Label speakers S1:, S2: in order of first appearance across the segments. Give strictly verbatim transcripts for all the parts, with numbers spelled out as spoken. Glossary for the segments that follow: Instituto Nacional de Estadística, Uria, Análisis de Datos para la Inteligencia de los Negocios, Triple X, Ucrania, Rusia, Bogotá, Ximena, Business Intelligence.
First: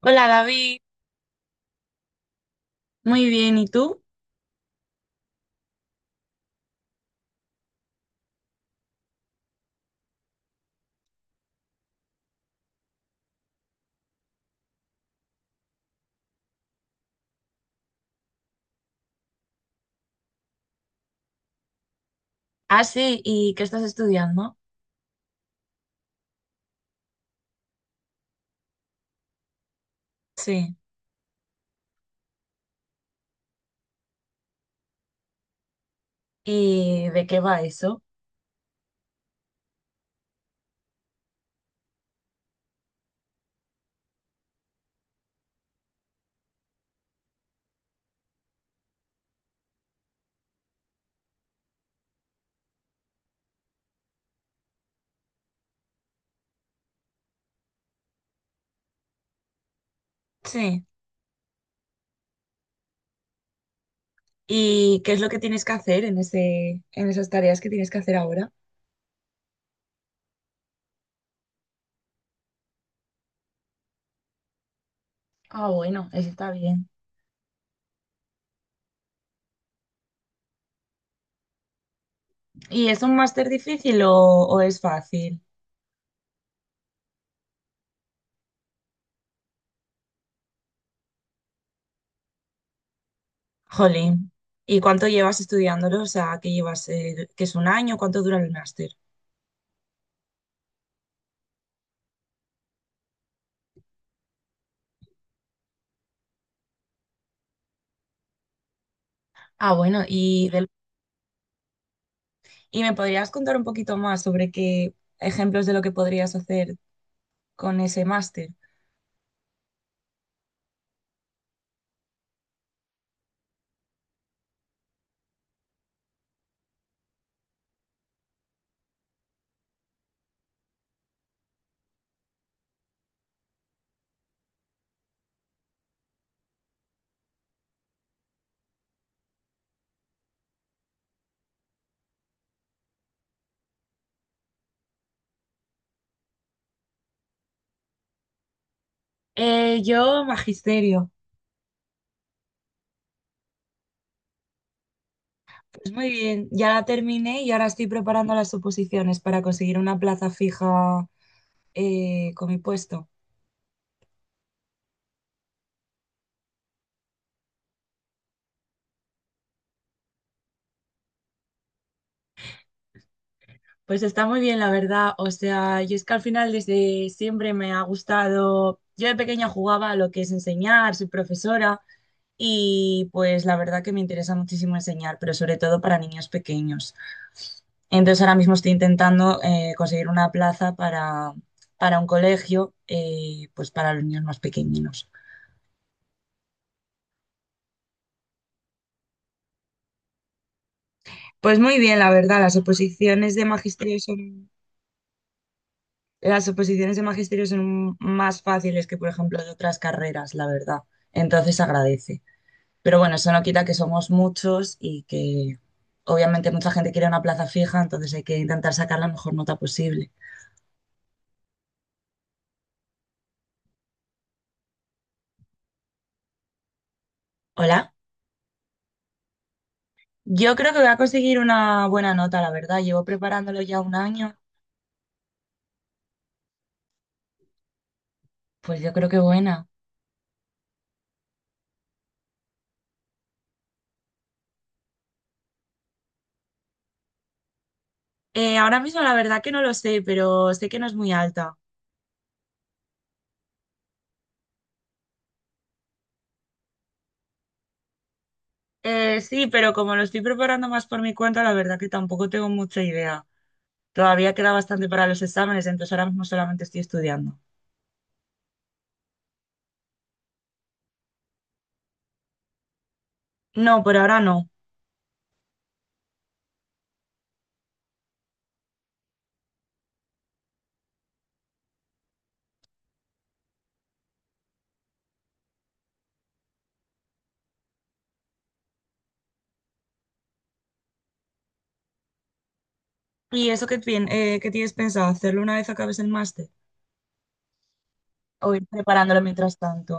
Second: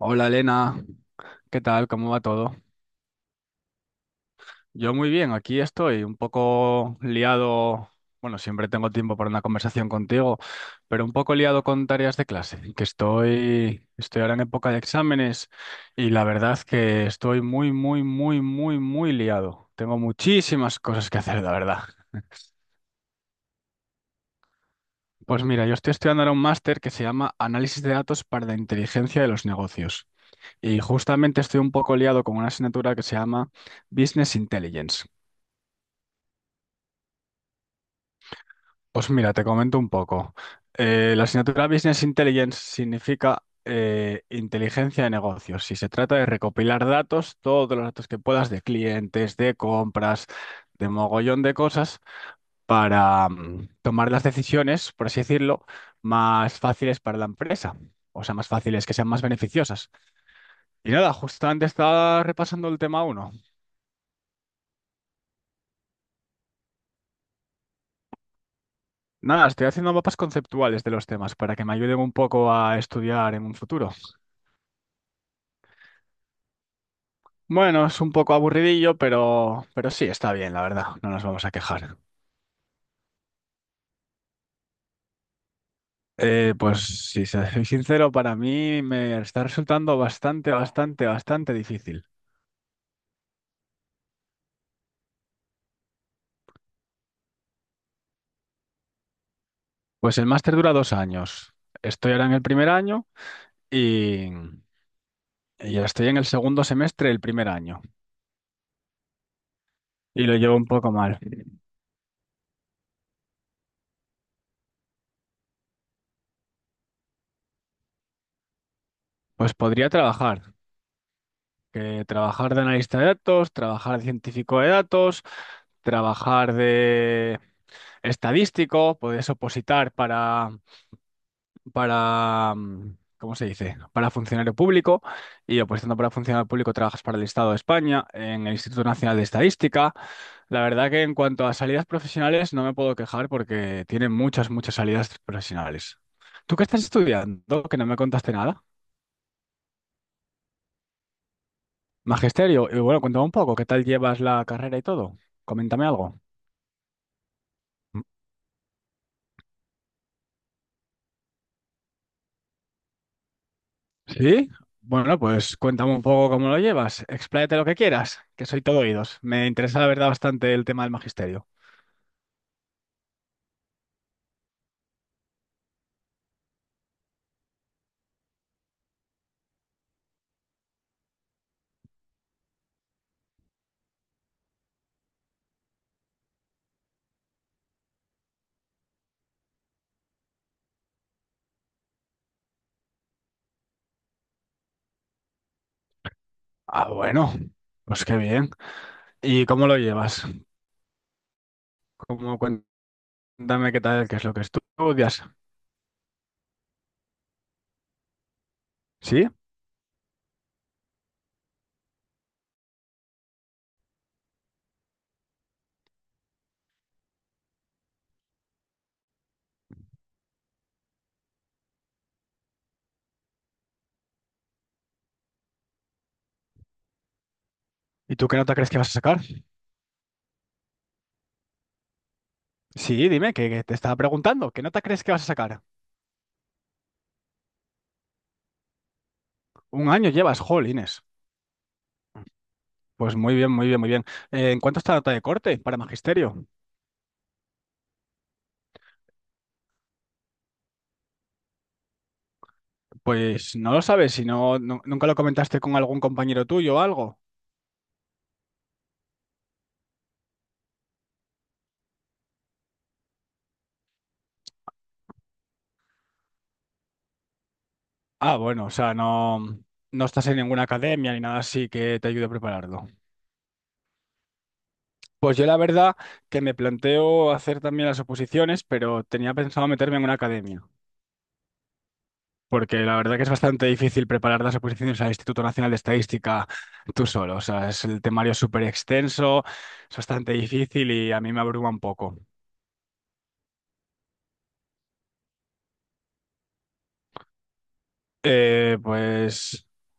S1: Hola David,
S2: Elena, ¿qué tal? ¿Cómo va todo?
S1: muy bien, ¿y tú?
S2: Yo muy bien, aquí estoy un poco liado, bueno, siempre tengo tiempo para una conversación contigo, pero un poco liado con tareas de clase, que estoy, estoy ahora en época de exámenes y la verdad que estoy muy, muy, muy, muy, muy liado. Tengo muchísimas cosas que hacer, la verdad.
S1: Ah, sí, ¿y qué estás estudiando?
S2: Pues mira, yo estoy estudiando ahora un máster que se llama Análisis de Datos para la Inteligencia de los Negocios
S1: Sí.
S2: y justamente estoy un poco liado con una asignatura que se llama Business Intelligence.
S1: ¿Y de qué va eso?
S2: Pues mira, te comento un poco. Eh, la asignatura Business Intelligence significa eh, inteligencia de negocios y se trata de recopilar datos, todos los datos que puedas de clientes, de compras, de mogollón de cosas para mm, tomar las decisiones, por así decirlo, más fáciles para la empresa. O sea, más fáciles, que sean más beneficiosas.
S1: Sí.
S2: Y nada, justamente estaba repasando el tema uno.
S1: ¿Y qué es lo que tienes que hacer en ese, en esas tareas que tienes que hacer ahora?
S2: Nada, estoy haciendo mapas conceptuales de los temas para que me ayuden un poco a estudiar en un futuro.
S1: Ah, bueno, eso está bien.
S2: Bueno, es un poco aburridillo, pero, pero sí, está bien, la verdad, no nos vamos a quejar.
S1: ¿Y es un máster difícil o, o es fácil?
S2: Eh, pues si soy sincero, para mí me está resultando bastante, bastante, bastante difícil.
S1: Jolín. ¿Y cuánto llevas estudiándolo? O sea, ¿qué llevas, eh, que es un año? ¿Cuánto dura el máster?
S2: Pues el máster dura dos años. Estoy ahora en el primer año y, y estoy en el segundo semestre del primer año
S1: Ah, bueno,
S2: y lo
S1: y,
S2: llevo un
S1: del-
S2: poco mal.
S1: ¿Y me podrías contar un poquito más sobre qué ejemplos de lo que podrías hacer con ese máster?
S2: Pues podría trabajar, que trabajar de analista de datos, trabajar de científico de datos, trabajar de estadístico, puedes opositar para para, mm, ¿cómo se dice? Para funcionario público y opositando para funcionario público trabajas para el Estado de España, en el Instituto Nacional de Estadística. La verdad que en cuanto a salidas profesionales no me puedo quejar porque tienen muchas, muchas salidas profesionales. ¿Tú qué estás estudiando? Que no me contaste nada.
S1: Eh, yo magisterio.
S2: Magisterio, y bueno, cuéntame un poco, ¿qué tal llevas la carrera y todo? Coméntame
S1: Pues muy
S2: algo.
S1: bien, ya la terminé y ahora estoy preparando las oposiciones para conseguir una plaza fija, eh, con mi puesto.
S2: Sí, bueno, pues cuéntame un poco cómo lo llevas, expláyate lo que quieras, que soy todo oídos. Me interesa la verdad bastante el tema del magisterio.
S1: Pues está muy bien, la verdad. O sea, yo es que al final desde siempre me ha gustado. Yo de pequeña jugaba a lo que es enseñar, soy profesora. Y pues la verdad que me interesa muchísimo enseñar, pero sobre todo para niños pequeños. Entonces ahora mismo estoy intentando, eh, conseguir una plaza para, para un colegio, eh, pues para los niños más pequeñinos.
S2: Ah, bueno, pues qué bien. ¿Y cómo lo llevas?
S1: Pues muy bien, la
S2: ¿Cómo,
S1: verdad, las
S2: cuéntame
S1: oposiciones de
S2: qué
S1: magisterio
S2: tal, qué es lo que
S1: son,
S2: estudias?
S1: las oposiciones de magisterio son más fáciles que, por
S2: ¿Sí?
S1: ejemplo, de otras carreras, la verdad. Entonces agradece. Pero bueno, eso no quita que somos muchos y que obviamente mucha gente quiere una plaza fija, entonces hay que intentar sacar la mejor nota posible. Hola,
S2: ¿Y tú qué nota crees que vas a sacar?
S1: yo creo que voy a conseguir una buena nota, la verdad. Llevo
S2: Sí, dime, que,
S1: preparándolo
S2: que te
S1: ya un
S2: estaba
S1: año,
S2: preguntando, ¿qué nota crees que vas a sacar?
S1: pues yo creo que buena.
S2: Un año llevas, jolines. Pues muy bien, muy bien, muy bien. Eh, ¿en cuánto está la nota de corte para magisterio?
S1: Eh, ahora mismo la verdad que no lo sé, pero sé que no es muy alta.
S2: Pues no lo sabes, si no, nu- nunca lo comentaste con algún compañero tuyo o algo.
S1: Eh, sí, pero como lo estoy preparando más por mi cuenta, la verdad que tampoco tengo mucha idea. Todavía queda bastante para los exámenes, entonces ahora mismo solamente estoy estudiando.
S2: Ah, bueno, o sea, no, no estás en ninguna academia ni nada así que te ayude a prepararlo.
S1: No, por ahora no.
S2: Pues yo la verdad que me planteo hacer también las oposiciones, pero tenía pensado meterme en una academia, porque la verdad que es bastante difícil preparar las oposiciones al Instituto Nacional de Estadística tú solo. O sea, es el temario es súper extenso, es bastante difícil y a mí me abruma un poco.
S1: ¿Y eso qué, tien- eh, qué tienes pensado? ¿Hacerlo una vez acabes el máster? ¿O ir
S2: Eh,
S1: preparándolo mientras
S2: pues,
S1: tanto?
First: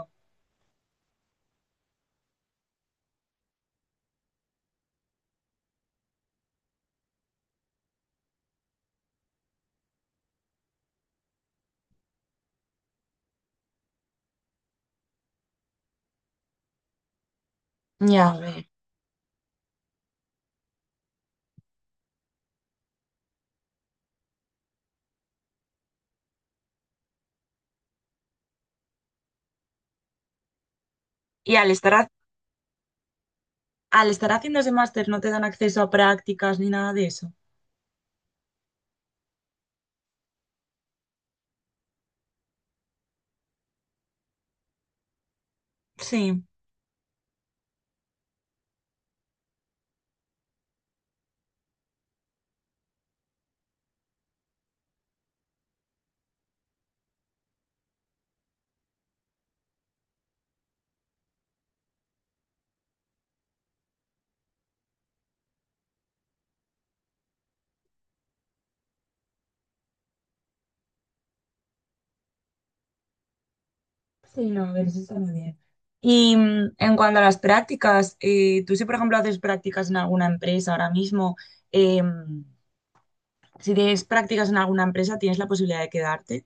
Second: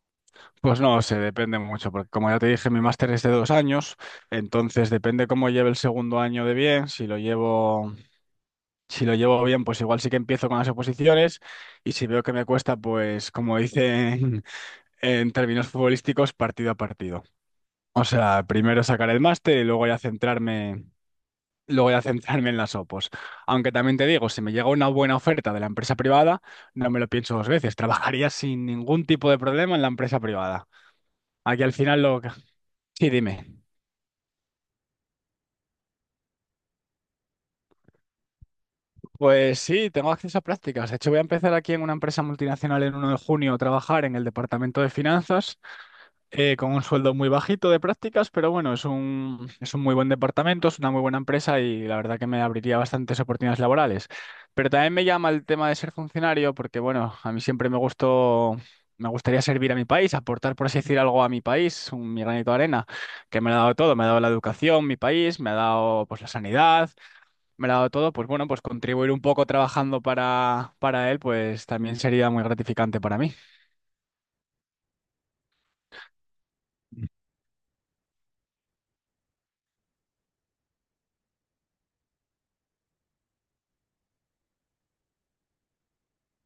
S2: pues no sé, depende mucho, porque como ya te dije, mi máster es de dos años, entonces depende cómo lleve el segundo año de bien, si lo llevo, si lo llevo bien, pues igual sí que empiezo con las oposiciones, y si veo que me cuesta, pues como dicen en términos futbolísticos, partido a partido. O
S1: Ya, a
S2: sea,
S1: ver.
S2: primero sacar el máster y luego ya centrarme, luego ya centrarme en las opos. Aunque también te digo, si me llega una buena oferta de la empresa privada, no me lo pienso dos veces, trabajaría sin ningún tipo de problema en la empresa privada.
S1: Y
S2: Aquí
S1: al
S2: al
S1: estar,
S2: final
S1: ha-
S2: lo... Sí, dime.
S1: al estar haciendo ese máster, ¿no te dan acceso a prácticas ni nada de eso?
S2: Pues sí, tengo acceso a prácticas. De hecho, voy a empezar aquí en una empresa multinacional en uno de junio a trabajar en el departamento de finanzas
S1: Sí.
S2: eh, con un sueldo muy bajito de prácticas, pero bueno, es un, es un muy buen departamento, es una muy buena empresa y la verdad que me abriría bastantes oportunidades laborales. Pero también me llama el tema de ser funcionario porque, bueno, a mí siempre me gustó, me gustaría servir a mi país, aportar, por así decir, algo a mi país, un, mi granito de arena, que me lo ha dado todo. Me ha dado la educación, mi país, me ha dado pues la sanidad, me lo ha dado todo, pues bueno, pues contribuir un poco trabajando para, para él, pues también sería muy gratificante para mí.
S1: Sí, no, pero eso está muy bien. Y mm, en cuanto a las prácticas, eh, tú si por ejemplo haces prácticas en alguna empresa ahora mismo, eh, si tienes prácticas en alguna empresa, ¿tienes la posibilidad de quedarte?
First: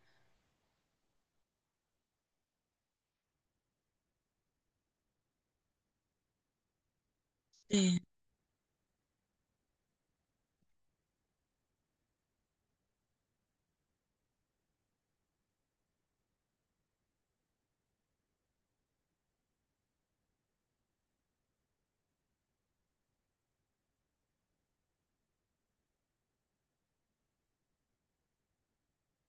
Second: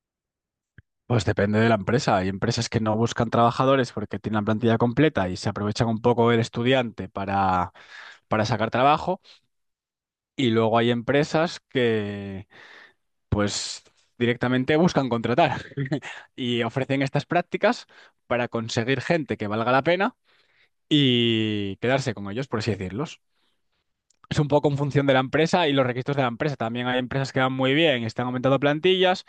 S2: Pues depende de la empresa. Hay empresas que no buscan trabajadores porque tienen la plantilla completa y se aprovechan un poco del estudiante para,
S1: Sí,
S2: para sacar trabajo. Y luego hay empresas que, pues, directamente buscan contratar y ofrecen estas prácticas para conseguir gente que valga la pena y quedarse con ellos, por así decirlo. Es un poco en función de la empresa y los requisitos de la empresa. También hay empresas que van muy bien, están aumentando plantillas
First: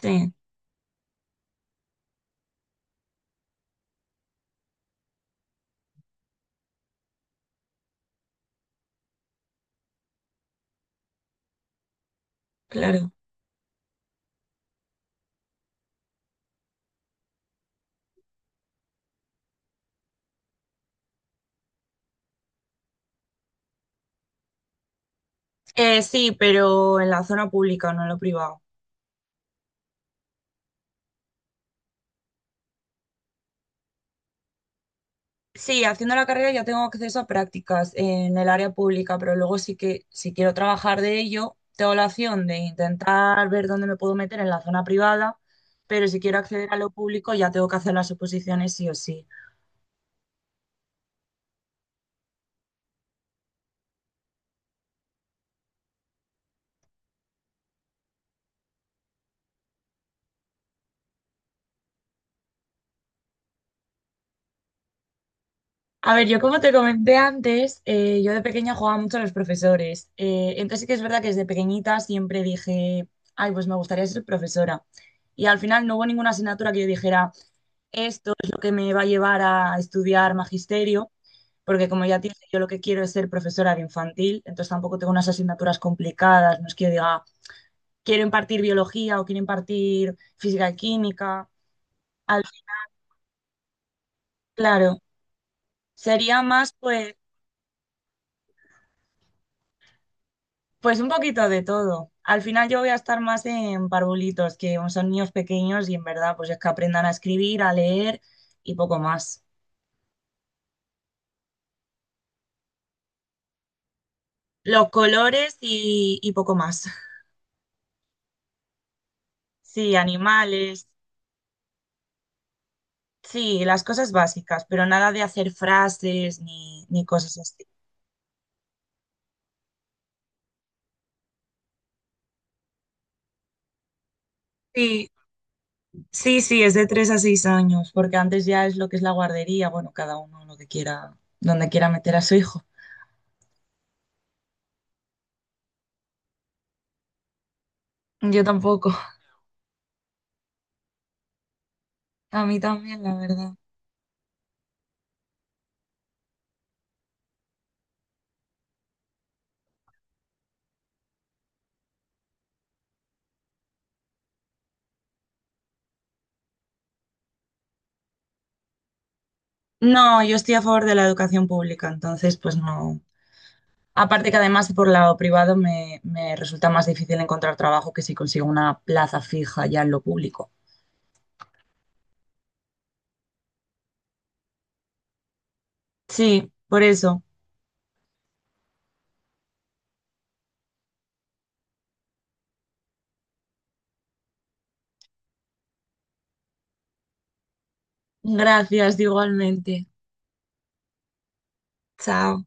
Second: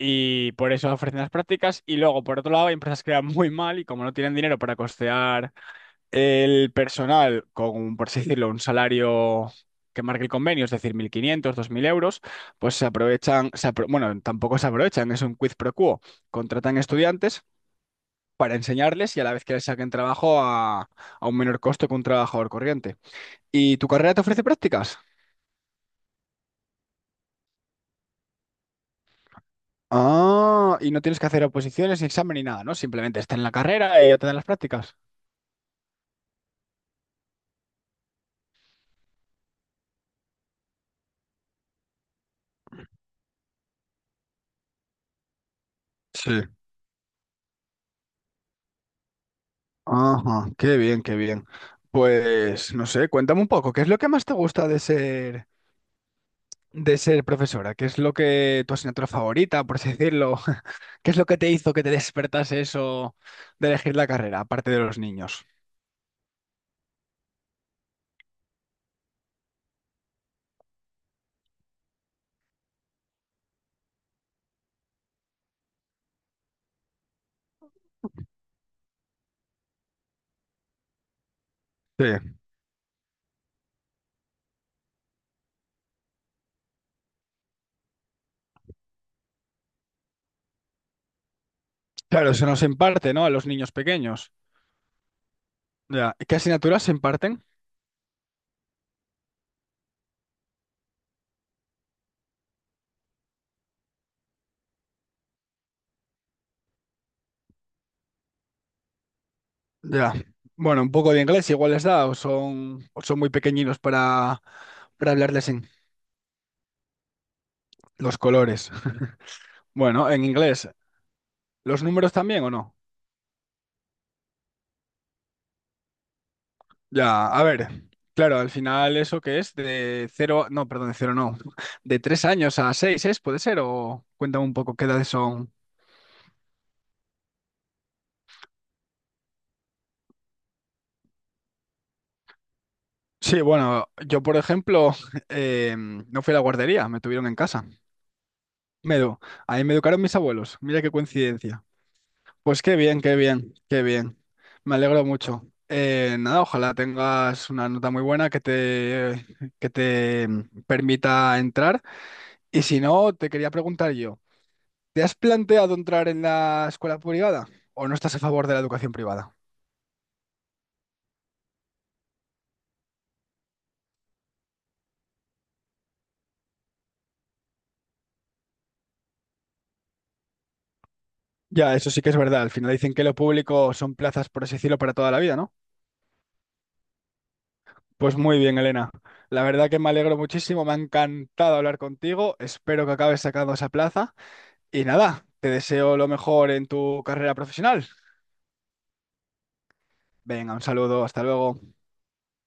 S1: sí,
S2: por eso ofrecen las prácticas. Y luego, por otro lado, hay empresas que van muy mal y como no tienen dinero para costear el personal con, por así decirlo, un salario que marque el convenio, es decir, mil quinientos, dos mil euros, pues se
S1: claro.
S2: aprovechan, se apro- bueno, tampoco se aprovechan, es un quiz pro quo. Contratan estudiantes para enseñarles y a la vez que les saquen trabajo a, a un menor costo que un trabajador corriente. ¿Y tu carrera te ofrece prácticas?
S1: Eh, sí, pero en la zona pública, no en lo privado.
S2: Ah, y no tienes que hacer oposiciones, ni examen ni nada, ¿no? Simplemente está en la carrera y ya te dan las prácticas.
S1: Sí, haciendo la carrera ya tengo acceso a prácticas en el área pública, pero luego sí que si quiero trabajar de ello, tengo la opción de intentar ver dónde me puedo meter en la zona privada, pero si
S2: Sí.
S1: quiero acceder a lo público ya tengo que hacer las oposiciones sí o sí.
S2: Ajá, qué bien, qué bien. Pues no sé, cuéntame un poco, ¿qué es lo que más te gusta de ser de ser profesora? ¿Qué es lo que tu asignatura favorita, por así decirlo? ¿Qué es lo que te hizo que te despertase eso de elegir la carrera, aparte de los niños?
S1: A ver, yo como te comenté antes, eh, yo de pequeña jugaba mucho a los profesores, eh, entonces sí que es verdad que desde pequeñita siempre dije, ay, pues me gustaría ser profesora. Y al final no hubo ninguna asignatura que yo dijera: esto es lo que me va a llevar a estudiar magisterio, porque como
S2: Sí,
S1: ya te dije, yo lo que quiero es ser profesora de infantil, entonces tampoco tengo unas asignaturas complicadas, no es que yo diga, quiero impartir biología o quiero impartir física y química.
S2: claro,
S1: Al
S2: se
S1: fin,
S2: nos imparte, ¿no? A los niños pequeños.
S1: claro,
S2: Ya. ¿Qué
S1: sería más
S2: asignaturas se
S1: pues,
S2: imparten?
S1: pues un poquito de todo. Al final yo voy a estar más en parvulitos, que son niños pequeños y en verdad pues es que aprendan a escribir, a leer y poco más.
S2: Ya. Bueno, un poco de inglés igual les da, o son, o son muy pequeñinos para,
S1: Los
S2: para hablarles
S1: colores
S2: en
S1: y, y poco más.
S2: los colores.
S1: Sí,
S2: Bueno, en inglés,
S1: animales.
S2: ¿los números también o no?
S1: Sí, las cosas básicas, pero nada de hacer frases ni, ni
S2: Ya,
S1: cosas
S2: a
S1: así.
S2: ver, claro, al final eso que es de cero, no, perdón, de cero no, de tres años a seis es, puede ser, o cuéntame un poco qué edades
S1: Sí,
S2: son.
S1: sí, sí, es de tres a seis años, porque antes ya es lo que es la guardería, bueno, cada uno lo que quiera, donde quiera meter a su hijo.
S2: Sí, bueno, yo por ejemplo eh, no fui a la guardería, me tuvieron en casa.
S1: Yo tampoco,
S2: Me, edu- Ahí me educaron mis abuelos, mira qué coincidencia.
S1: a mí
S2: Pues qué bien,
S1: también, la
S2: qué bien,
S1: verdad.
S2: qué bien. Me alegro mucho. Eh, nada, ojalá tengas una nota muy buena que te, que te mm, permita entrar. Y si no, te quería preguntar yo, ¿te has planteado entrar en la escuela privada o no estás a favor de la educación privada?
S1: No, yo estoy a favor de la educación pública, entonces pues no. Aparte que además por lado privado me, me resulta más difícil encontrar trabajo que si consigo una plaza fija ya en lo público.
S2: Ya, eso sí que es verdad. Al final dicen que lo público son plazas, por así decirlo, para toda la vida, ¿no?
S1: Sí, por eso.
S2: Pues muy bien, Elena. La verdad que me alegro muchísimo, me ha encantado hablar contigo. Espero que acabes sacando esa plaza. Y nada, te deseo lo mejor en tu carrera profesional.
S1: Gracias igualmente.
S2: Venga, un saludo, hasta luego.
S1: Chao.